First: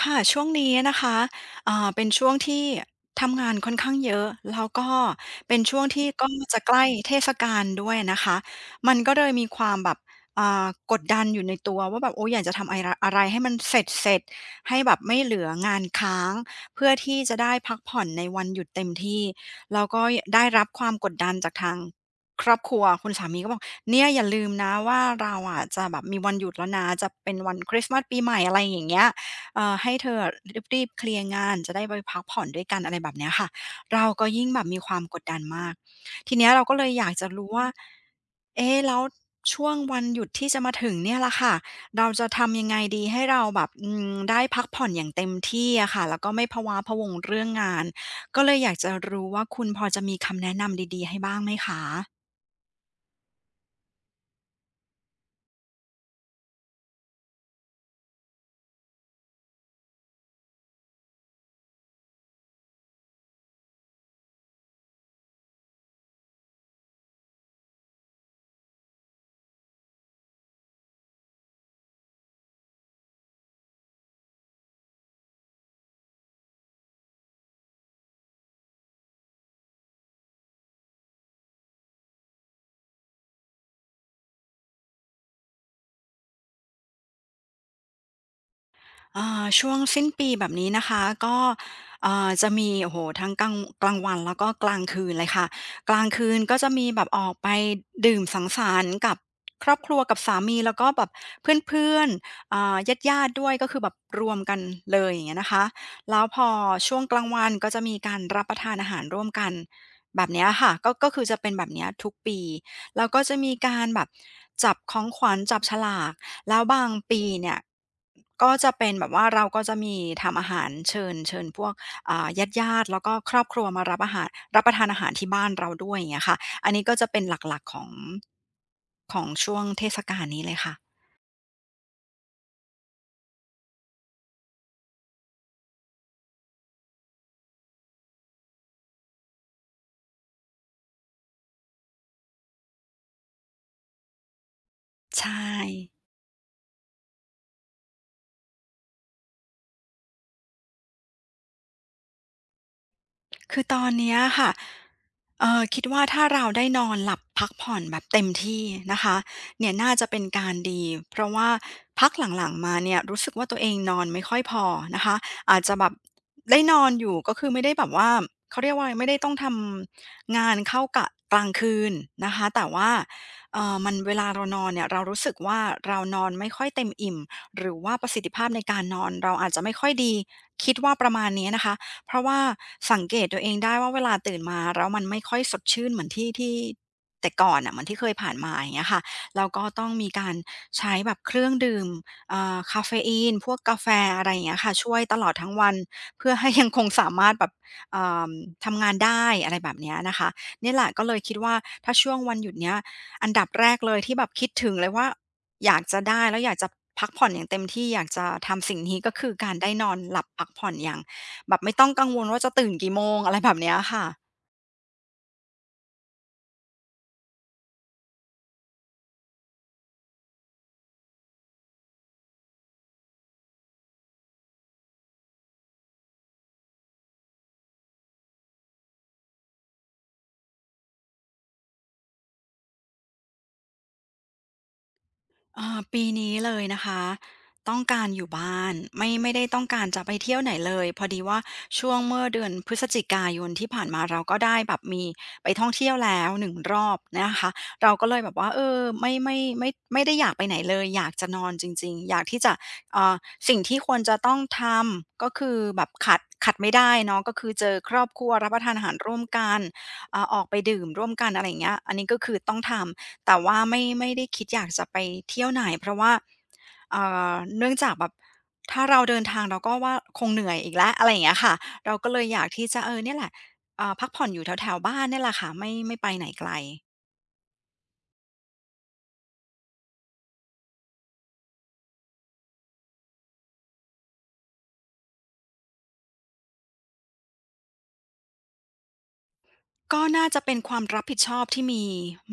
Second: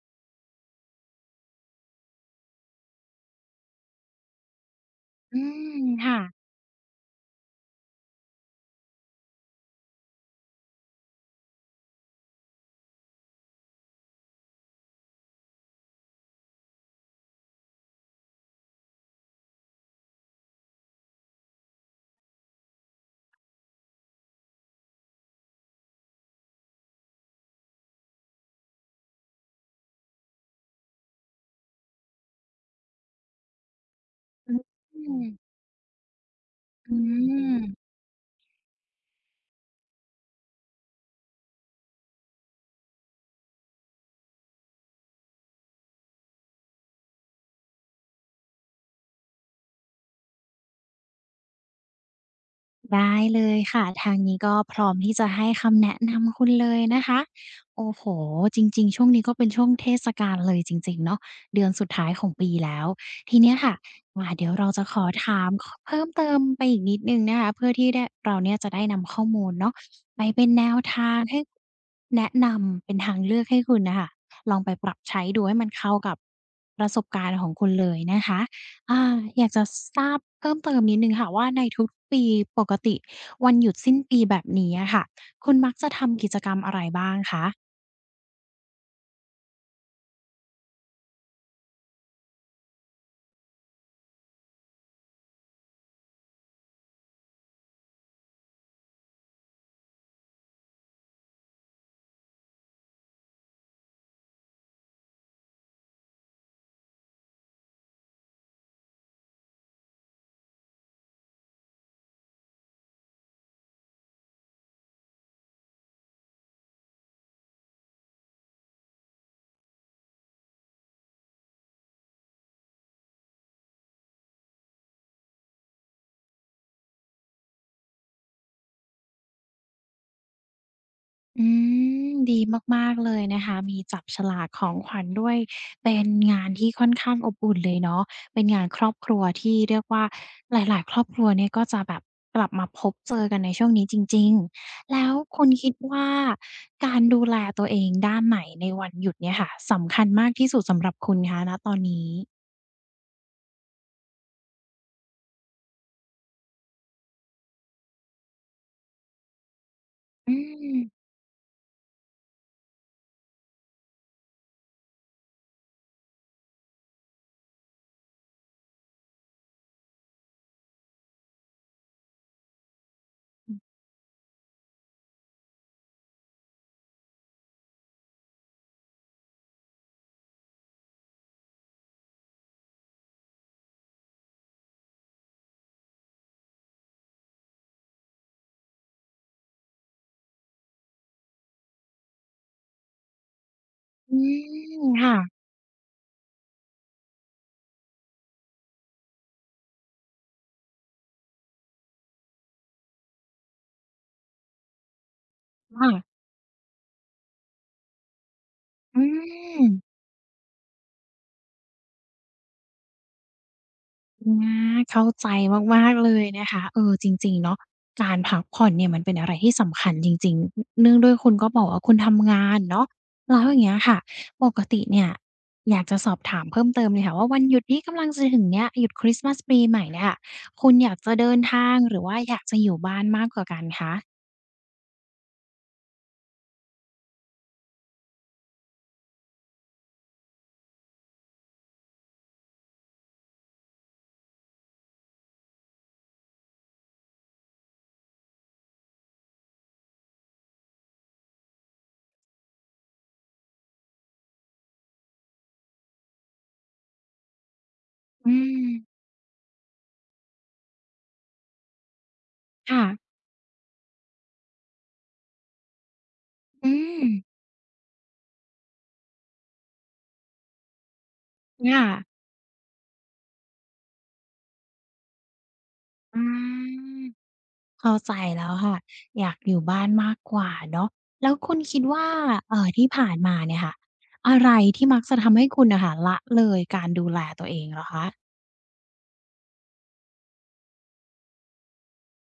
ค่ะช่วงนี้นะคะเป็นช่วงที่ทำงานค่อนข้างเยอะแล้วก็อืเป็นมช่วงที่ค่ะก็จะใกล้เทศกาลด้วยนะคะมันก็เลยมีความแบบอ่ากดดันอยู่ในตัวว่าแบบโอ้อยากจะทำไอระอะไรให้มันเสร็จๆให้แบบไม่เหลืองานค้างเพื่อที่จะได้พักผ่อนในวันหยุดเต็มที่แล้วก็ยได้รับความกดดันจากทางครอบครัวคุณสามีก็บอกเนี่ยอย่าลืมนะว่าเราอะจะแบบมีวันหยุดแล้วนะจะเป็นวันคริสต์มาสปีใหม่อะไรอย่างเงี้ย ให้เธอรีบๆเคลียร์งานจะได้ไปพักผ่อนด้วยกันอะไรแบบเนี้ยค่ะเราก็ยิ่งอืมแบบมีคอืวามกมดดันมากทีเนี้ยเราก็เลยอยากจะรู้ว่าเอ๊ะแล้วช่วงวันหยุดที่จะมาถึงเนี่ยละค่ะเราจะทำยังไงดีให้เราแบบได้พักผ่อนอย่างเต็มที่อะค่ะแล้วก็ไม่พะว้าพะวงเรื่องงานก็เลยอยากจะรู้ว่าคุณพอจะมีคำแนะนำดีๆให้บ้างไหมคะ ได้เลยค่ะทางนี้ก็พร้อมที่จะให้คำแนะนำคุณเลยนะคะโอ้โฮจริงๆช่วงนี้ก็เป็นช่วงเทศกาลเลยจริงๆเนาะเดือนสุดท้ายของปีแล้วทีเนี้ยค่ะเดี๋ยวเราจะขอถามขเพิ่มเติมไปอีกนิดหนึ่งนะคะเพื่อที่ได้เราเนี่ยจะได้นำข้อมูลเนาะไปเป็นแนวทางให้แนะนำเป็นทางเลือกให้คุณน่ะค่ะลองไปปรับใช้ดูให้มันเข้ากับประสบการณ์ของคุณเลยนะคะ อาอยากจะทราบเพิ่มเติมนิดหนึ่งค่ะว่าในทุกปีปกติวันหยุดสิ้นปีแบบนี้อะค่ะคุณมักจะทำกิจกรรมอะไรบ้างคะอ่าช่วงสิ้นปีแบบนี้นะคะก็จะมีโอ้โหทั้งกลางวันแล้วก็กลางคืนเลยค่ะกลางคืนก็จะมีแบบออกไปดื่มสังสรรค์กับครอบครัวกับสามีแล้วก็แบบเพื่อนๆญาติญาติด้วยก็คือแบบรวมกันเลยอย่างเงี้ยนะคะแล้วพอช่วงกลางวันก็จะมีการรับประทานอาหารร่วมกันแบบเนี้ยค่ะก็คือจะเป็นแบบเนี้ยทุกปี แล้วก็จะมีการแบบจับของขวัญจับฉลากแล้วบางปีเนี่ยก็จะเป็นแบบว่าเราก็จะมีทำอาหารเชิญพวกอ่าญาติๆแล้วก็ครอบครัวมารับอาหารรับประทานอาหารที่บ้านเราด้วยอย่างเงี้ยค่ะอันนี้ก็จะเป็นหลักๆของช่วงเทศกาลนี้เลยค่ะอืมดีมากๆเลยนะคะมีจับฉลากของขวัญด้วยเป็นงานที่ค่อนข้างอบอุ่นเลยเนาะเป็นงานครอบครัวที่เรียกว่าหลายๆครอบครัวเนี่ยก็จะแบบกลับมาพบเจอกันในช่วงนี้จริงๆแล้วใช่ คุณคิดว่าการดูแลตัวเองด้านไหนในวันหยุดเนี่ยค่ะสำคัญมากที่สุดสำหรับคุณคะณตอนนี้ คือตอนเนี้ยค่ะคิดว่าถ้าเราได้นอนหลับพักผ่อนแบบเต็มที่นะคะเนี่ยน่าจะเป็นอืการดีมเพราะว่าพักหลังๆมาเนี่ยรู้สึกว่าตัวเองนอนไม่ค่อยพอนะคะอาจจะแบบได้นอนอยู่ก็คือไม่ได้แบบว่าเขาเรียกว่าอะไรไม่ได้ต้องทำงานเข้ากะกลางคืนนะคะแต่ว่ามันเวลาเรานอนเนี่ยเรารู้สึกว่าเรานอนไม่ค่อยเต็มอิ่มหรือว่าประสิทธิภาพในการนอนเราอาจจะไม่ค่อยดีคิดว่าประมาณเนี้ยนะคะ เพราะว่าสังเกตตัวเองได้ว่าเวลาตื่นมาแล้วมันไม่ค่อยสดชื่นเหมือนที่แต่ก่อนอ่ะเหมือนที่เคยผ่านมาอย่างเงี้ยค่ะแล้วก็ต้องมีการใช้แบบเครื่องดื่มเอ่าาเฟอีนพวกกาแฟอือะไรอย่างเงี้ยค่ะมช่วยค่ะตลอดทั้งวันเพื่อให้ยังคงสามารถแบบเอ่อทำงานได้อะไรแบบเนี้ยนะคะนี่แหละก็เลยคิดว่าถ้าช่วงวันหยุดเนี้ยอันดับแรกเลยที่แบบคิดถึงเลยว่าอยากจะค่ะได้แล้วอยากจะพักผ่อนอย่างเต็มที่อยากจะทำสิ่งนี้อืก็คือการมได้นอนหลับพักผ่อนอย่าง แบบไม่ต้องกังวลว่าจะตื่นกี่โมงอะไรแบบเนี้ยค่ะ อาเข้าใจมากๆเลยนะคะเออจริงๆเนาะการพักผ่อนเนี่ยมันเป็นอะไรที่สำคัญจริงๆเนื่องด้วยคุณก็บอกว่าคุณทำงานเนาะแล้วอย่างเงี้ยค่ะปกติเนี่ยอยากจะสอบถามเพิ่มเติมเลยค่ะว่าวันหยุดที่กำลังจะถึงเนี้ยหยุดคริสต์มาสปีใหม่เนี่ยค่ะคุณอยากจะเดินทางหรือว่าอยากจะอยู่บ้านมากกว่ากันคะปีนี้เลยนะคะต้องการอยู่บ้านไม่ได้ต้องการจะไปเที่ยวไหนเลยพอดีว่าช่วงเมื่อเดือนพฤศจิกายนที่ผ่านมาเราก็ได้แบบมีไปท่องเที่ยวแล้วหนึ่งรอบนะคะเราก็เลยแบบว่าเออไม่ได้อยากไปไหนเลยอยากจะนอนจริงๆอยากที่จะเอ่อสิ่งที่ควรจะต้องทำก็คือแบบขัดไม่ได้เนาะก็คือเจอครอบครัวอืรับประมทานอาหารร่วมกันออกไปดื่มร่วมกันอะไรอย่างเงี้ยอันนี้ก็คือต้องทค่ะำ แต่ว่าไม่ได้คิดอยากจะไปเที่ยวไหนเพราะว่าอืเอ่มเนื่องจากแบบถ้าเราเดินทางเราก็ว่าคงเหนื่อยอีกแล้วอะไรอย่างเงี้ยค่ะค่ะเราก็เลยอยากที่จะเออเนี่ยแหละพักผ่อนอยู่แถวๆบ้านเนี่ยแหละค่ะไม่ไม่ไปอา ไหนไกล เข้าใจแล้วค่ะอยากอยู่บ้านมากกว่าเนาะแล้วคุณคิดว่าที่ผ่านมาเนี่ยค่ะอะไรที่มักจะทำให้คุณน่ะค่ะละเลยการดูแลตัวเองเหรอคะก็น่าจะเป็นความรับผิดชอบที่มี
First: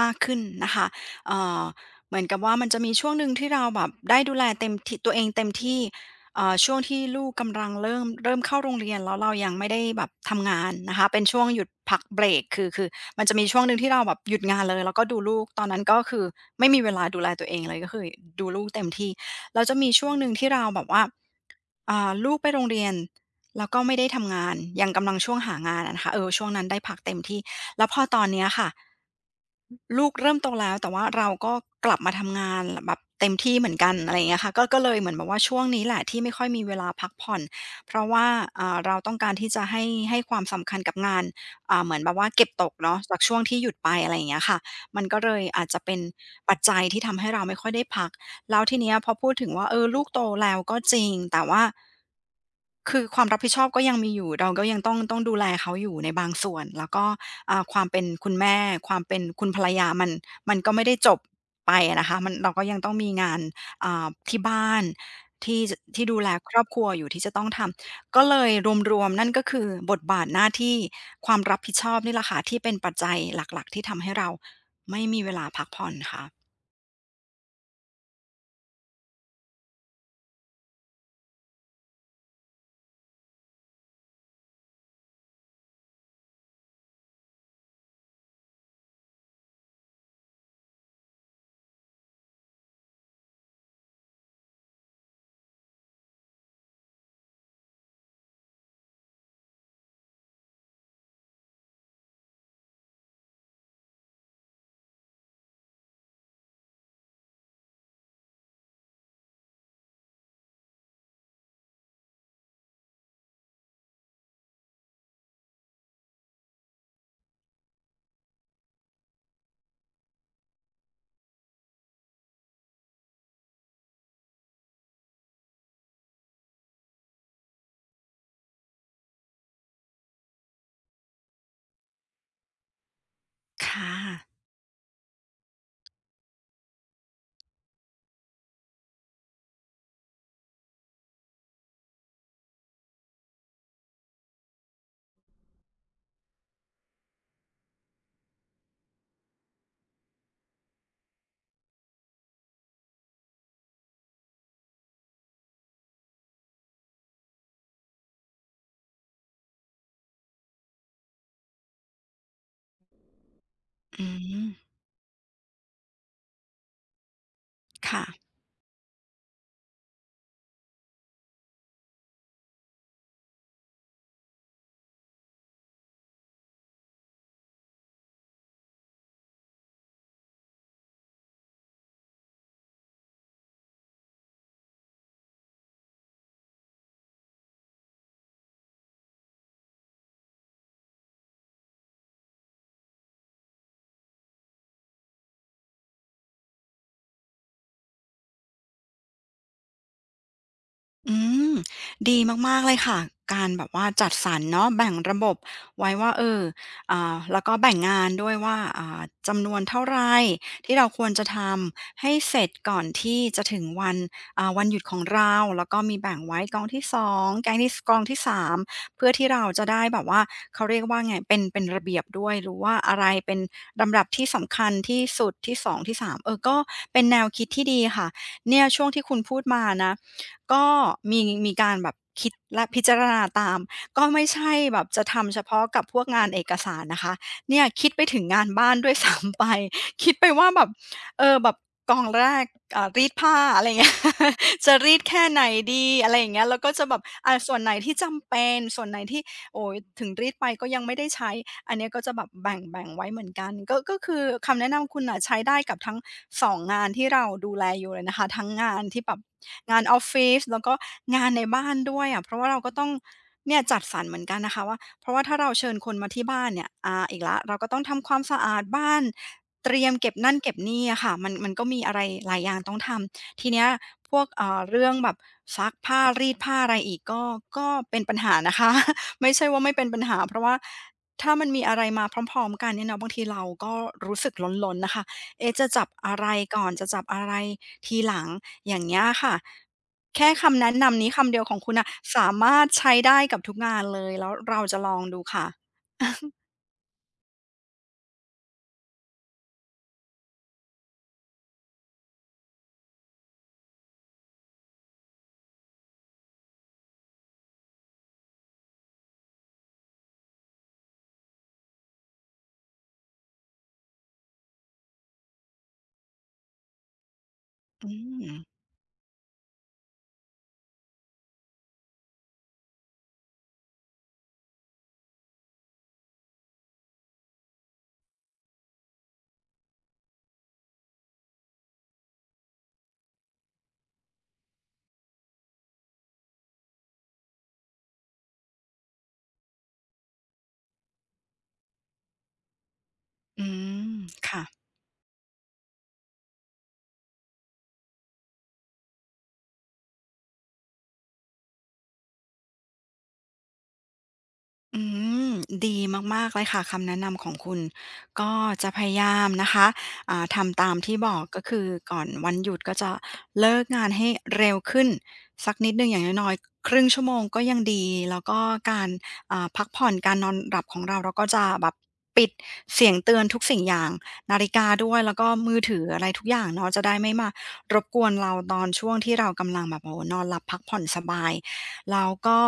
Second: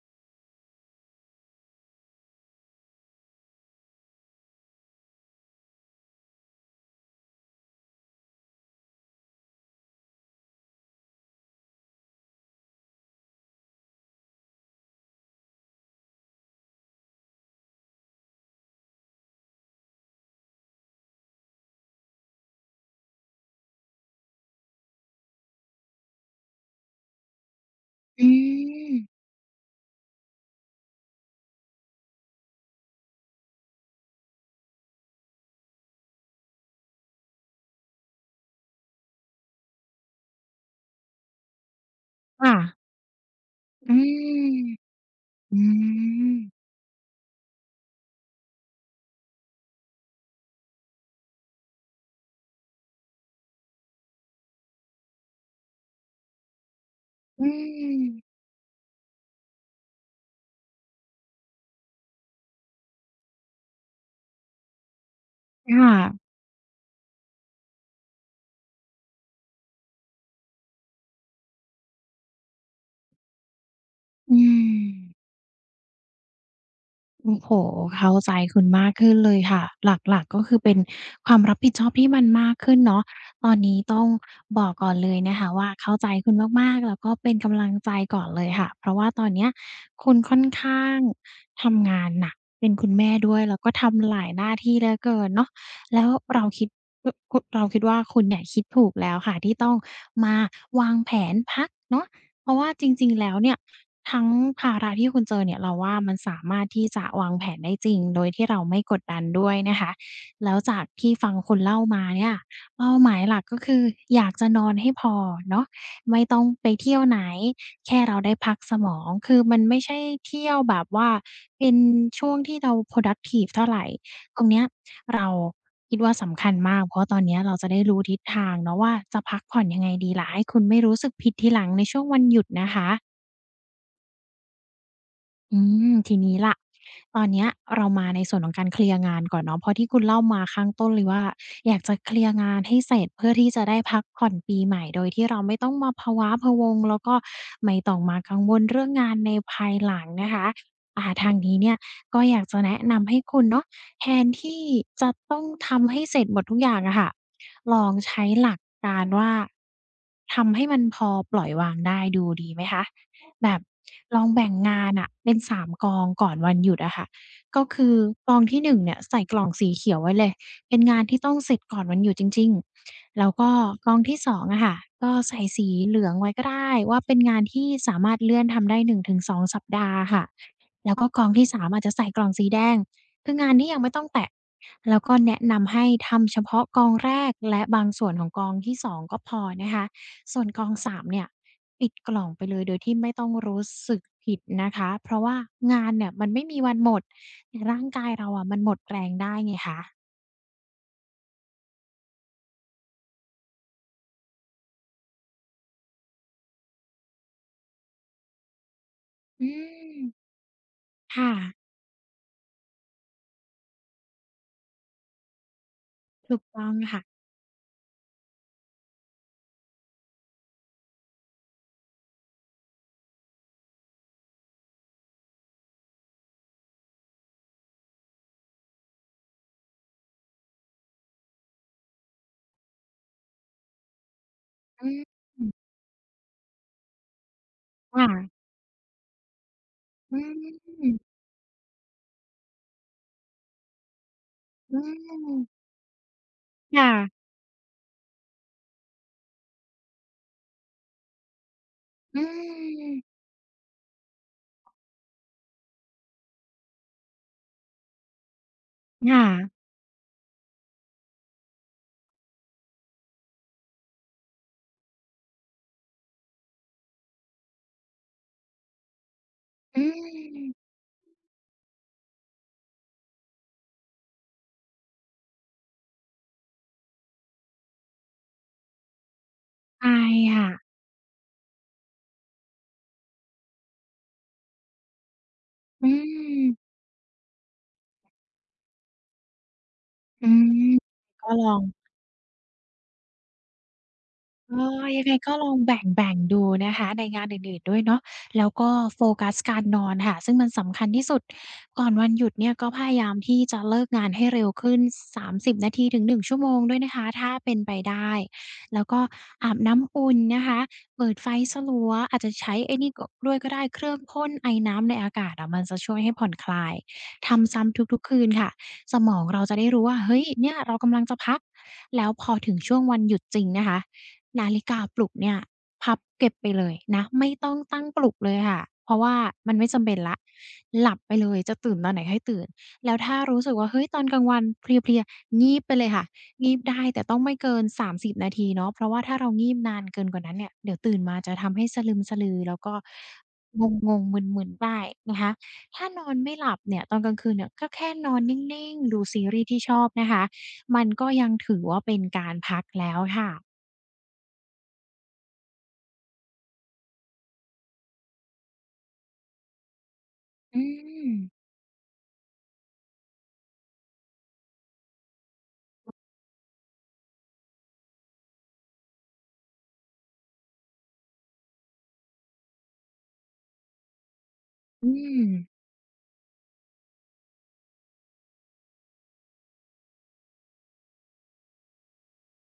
มากขึ้นนะคะเอ่อเหมือนกับว่ามันจะมีช่วงหนึ่งที่เราแบบได้ดูแลเต็มที่ตัวเองเต็มที่ช่วงที่ลูกกำลังเริ่มเข้าโรงเรียนแล้วเรายังไม่ได้แบบทำงานนะคะเป็นช่วงหยุดพักเบรกคือมันจะมีช่วงหนึ่งที่เราแบบหยุดงานเลยแล้วก็ดูลูกตอนนั้นก็คือไม่มีเวลาดูแลตัวเองเลยก็คือดูลูกเต็มที่แล้วจะมีช่วงหนึ่งที่เราแบบว่าลูกไปโรงเรียน แล้วก็ไม่ได้ทำงานยังกำลังช่วงหางานอะนะคะเออช่วงนั้นได้พักเต็มที่แล้วพอตออืนเนี้ยค่ะมลูกเริ่มโตแล้วแต่ว่าเราก็กลับมาทำงานแบบเต็มที่เหมือนกันอะไรอย่างเงี้ยค่ะก็เลยเหมือนแบบว่าช่วงนี้แหละที่ไม่ค่อยมีเวลาพักผ่อนเพราะว่าเราต้องการที่จะให้ความสำคัญกับงานเหมือนแบบว่าเก็บค่ะตกเนาะจากช่วงที่หยุดไปอือะไรอย่างเงี้ยมค่ะมันก็เลยอือาจจะเป็นมปัจจัยที่ทำให้เราไม่ค่อยได้พัก แล้วทีเนี้ยพอพูดถึงว่าเออลูกโตแล้วก็จริงแต่ว่าคือความรับผิดชอบก็ยังมีอยู่เราก็ยังต้องดูแลเขาอยู่ในบางส่วนแล้วก็อืความมเป็นคุณแม่ความเป็นคุณภรรยามันก็ไม่ได้จบไปอะนะคะมันเราก็ยังต้องมีงานที่บ้านที่คจที่ดูแล่ะครอบครัวอยู่ที่จะต้องทำก็เลยรวมๆนั่นก็คือบทบาทหน้าที่ความรับผิดชอบนี่แหละค่ะที่เป็นปัจจัยหลักๆที่ทำให้เราอืม ไม่มีเวลาพักผ่อนค่ะโอ้โฮเข้าใจคุณมากขึ้นเลยค่ะหลักๆก็คือเป็นความรับผิดชอบที่มันมากขึ้นเนาะตอนนี้ต้องบอกก่อนเลยนะคะว่าเข้าใจคุณมากๆแล้วก็เป็นกำลังใจก่อนเลยค่ะเพราะว่าตอนเนี้ยคุณค่อนข้างทำงานหนักเป็นคุณแม่ด้วยแล้วก็ทำหลายหน้าที่เหลือเกินเนาะแล้วเราคิดอคุเราคิดว่าคุณเนี่ยคิดถูกแล้วค่ะที่ต้องมาวางแผนพักเนาะ เพราะว่าจริงๆ แล้วเนี่ยทั้งภาระที่คุณเจอเนี่ยเราว่ามันสามารถที่จะวางแผนได้จริงโดยที่เราไม่กดดันด้วยนะคะแล้วจากที่ฟังคุณเล่ามาเนี่ยเป้าหมายหลักก็คืออยากจะนอนให้พอเนาะไม่ต้องไปเที่ยวไหนแค่เราได้พักสมองคือมันไม่ใช่เที่ยวแบบว่าเป็นช่วงที่เรา productive เท่าไร ตรงเนี้ยเราคิดว่าสำคัญมากเพราะตอนเนี้ยเราจะได้รู้ทิศทางเนาะว่าจะพักผ่อนยังไงดีล่ะให้คุณไม่รู้สึกผิดทีหลังในช่วงวันหยุดนะคะ ค่ะอืมทีนี้ล่ะตอนเนี้ยเรามาในส่วนของการเคลียร์งานก่อนเนาะเพราะที่คุณเล่ามาข้างต้นเลยว่าอยากจะเคลียร์งานให้เสร็จเพื่อที่จะได้พักผ่อนปีใหม่โดยที่เราไม่ต้องมาพะว้าพะวังแล้วก็ไม่ต้องมากังวลเรื่องงานในภายหลังนะคะทางนี้เนี่ยก็อยากจะแนะนำให้คุณเนาะแทนที่จะต้องทำให้เสร็จหมดทุกอย่างอะค่ะลองใช้หลักการว่าทำให้มันพอปล่อยวางได้ดูดีไหมคะ แบบอืลองแบ่ม งงานอะเป็น3กองก่อนวันหยุดอะค่ะก็คือค่ะกองที่1เนี่ยใส่กล่องสีเขียวไว้เลยเป็นงานที่ต้องเสร็จก่อนวันหยุดจริงๆแล้วก็กองที่2องอะค่ะก็ใส่สีเหลืองไว้ก็ได้ว่าเป็นงานที่สามารถเลื่อนทำได้1-2สองสัปดาห์ค่ะแล้วก็กองที่3อาจจะใส่กล่องสีแดงคืองานที่ยังไม่ต้องแตะแล้วก็แนะนำให้ทำเฉพาะกองแรกและบางส่วนของกองที่สองก็พอนะคะ ส่วนกองสามเนี่ยปิดกล่องไปเลยโดยที่ไม่ต้องรู้สึกผิดนะคะเพราะว่างานเนี่ยมันไม่มีวันหมดแต่ร่างกายเราอะมันหมดแรงได้ไงคะอืมดีมากๆเลยค่ะการแบบว่าจัดสรรเนาะแบ่งระบบไว้ว่าเออแล้วก็แบ่งงานด้วยว่าอืจำนวนเท่ามไรที่เราควรจะค่ะทำให้เสร็จก่อนที่จะถึงวันวันหยุดของเราแล้วก็มีแบ่งถูไว้กกอต้งองที่ค่ะ2แก๊งที่สกองที่สามเพื่อที่เราจะได้แบบว่าเขาเรียกว่าไงเป็นระเบียบด้วยรู้ว่าอะไรเป็นลำดับที่สำคัญที่สุดที่สองที่สามเออก็เป็นแนวคิดที่ดีค่ะเนี่ยช่วงที่คุณพูดมานะ ก็มีมีการแบบคิดและพิจารณาตามก็ไม่ใช่แบอืบจะทำเฉมพาะกับพวกงานเอกสารนะคะเนี่ยคิดไปถึงค่ะงานบ้านด้วยซ้ำไป คิดอืไปว่าแบบมเออแบบกองแรกรีดผ้าอะไรอย่างเงี้ย จะอืรีดแค่ไหนมดีอะไรอย่างเงี้ยแล้วก็จะแบบค่ะส่วนไหนที่จำเป็นส่วนไหนที่ โอ้ยถึงรีดไปก็ยังไม่ได้ใช้ อันเนี้ยก็จะอืแบบแบ่งไว้เหมมือนกันก็คือคำแนะนำคุณน่ะใช้ได้กับทั้งสองงานที่เราดูแลอยู่เลยนะคะทั้งงานที่แบบค่ะงานออฟฟิศแล้วก็งานในบ้านด้วยอะเพราะว่าเราก็ต้องเนี่ยจัดสรรเหมือนกันนะคะว่าเพราะว่าถ้าเราเชิญคนมาที่บ้านเนี่ยอีกแล้วเราก็ต้องทำความสะอาดบ้านเตอืรียมเก็บนั่นเก็บมนี่อะค่ะมันก็มีอะไรหลายอย่างต้องทำทีเนี้ยพวกเรื่องแบบซักผ้ารีดผ้าอะไรอีกก็เป็นปัญหานะคะ ไม่ใช่ว่าไม่เป็นใช่ปัญหาเพราะว่าค่ะถ้ามันมีอะไรมาพร้อมๆกันเนี่ยเนาะบางทีเราก็รู้สึกลนๆน่ะค่ะเอ๊ะจะจัอืบอะไรก่อมนจะจับอะไรทีหลังอย่างเงี้ยค่ะอืแค่มคำแนะนำนี้ก็คำเดีลยวอของง คุณน่ะสามารถใช้ได้กับทุกงานเลยแล้วเอเราจะลออยังงไงดูก็ลค่ะ องแ บ่งๆดูนะคะในงานอื่นๆด้วยเนาะแล้วก็โฟกัสการนอนค่ะซึ่งมันสำคัญที่สุดก่อนวันหยุดเนี่ยก็พยายามที่จะเลิกงานให้เร็วขึ้น30นาทีถึง1ชั่วโมงด้วยนะคะถ้าเป็นไปได้แล้วก็อาบน้ำอุ่นนะคะเปิดไฟสลัวอาจจะใช้ไอ้นี่ก็ด้วยก็ได้เครื่องพ่นไอน้ำในอากาศอะมันจะช่วยให้ผ่อนคลายทำซ้ำอืทุกๆคืมนค่ะสมองเราจะได้รู้ว่าเฮ้ยเนี่ยเรากำลังจะพักแล้วพอถึงช่วงวันหยุดจริงนะคะ นาฬิกาปลุกเนี่ยพับเก็บไปเลยนะไม่ต้องตั้งปลุกเลยค่ะเพราะว่ามันไม่จำเป็นแล้วหลับไปเลยจะตื่นตอนไหนให้ตื่นแล้วถ้ารู้สึกว่าเฮ้ยตอนกลางวันเพลียๆงีบไปเลยค่ะงีบได้แต่ต้องไม่เกิน30นาทีเนาะเพราะว่าถ้าเรางีบนานเกินกว่านั้นเนี่ยเดี๋ยวตื่นมาจะทำให้สะลึมสะลือแล้วก็อืมงงๆมึค่ะ นๆได้นะคะถ้านอนไม่หลับเนี่ยตอนกลางคืนเนี่ยก็แค่นอนนิ่งๆดูซีรีส์ที่ชอบนะคะมันก็ยังถือว่าเป็นการพักแล้วค่ะ อืมดีมากๆเลยค่ะคำแนะนำของคุณก็จะพยายามนะคะทำอืตามที่บมอกก็คือก่อนวันหยุดก็จะเลิกงานให้เร็วขึ้นสักนิดหนึ่งอย่างน้อยๆครึ่งชั่วโมงก็ยังดีแล้วก็การพักผ่อนการนอนหลับของเราเราก็จะแบบปิดเสียงเตือนทุกสิ่งอย่างนาฬิกาอืด้วยแล้วมก็มือถืออะไรทุกอย่างเนาะจะได้ไม่มารบกวนเราตอนช่วงที่เรากำลังแบบโอ้โฮนอนหลับพักผ่อนสบายแล้วก็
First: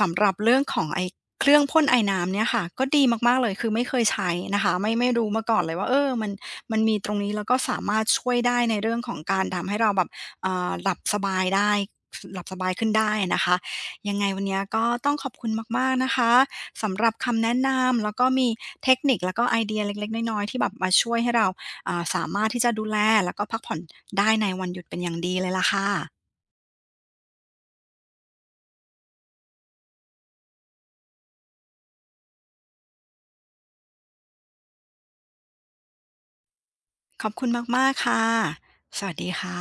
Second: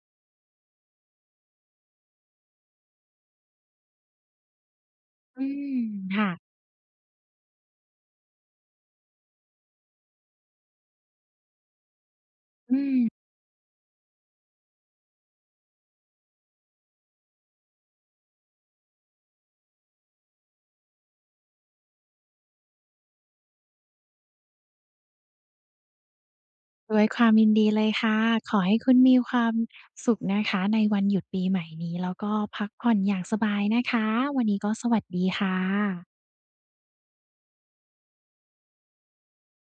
สำหรับเรื่องของไอ้ เครื่องพ่นไอน้ำเนี่ยค่ะก็ดีมากๆเลยคือไม่เคยใช้นะคะไม่ไม่รู้อืมาก่อนเลมยว่าเออมัค่ะนมันมีตรงนี้แล้วก็สามารถช่วยได้ในเรื่องของการทำให้เราแบบหลับสบายได้หลับสบายอืขึ้นมได้อะนะคะยังไงวันเนี้ยก็ต้องขอบคุณมากๆนะคะสำหรับคำแนะนำแล้วก็มีเทคนิคแล้วก็ไอเดียเล็กๆน้อยๆที่แบบมาช่วยให้เราสามารถที่จะดูแลแล้วก็พักผ่อนได้ในวันหยุดเป็นอย่างดีเลยล่ะค่ะด้วยความยินดีเลยค่ะ ขอให้คุณมีความสุขนะคะในวันหยุดปีใหม่นี้แล้วก็พักผ่อนอย่างสบายนะคะ วันนี้ก็สวัสดีค่ะขอบคุณมากๆค่ะสวัสดีค่ะ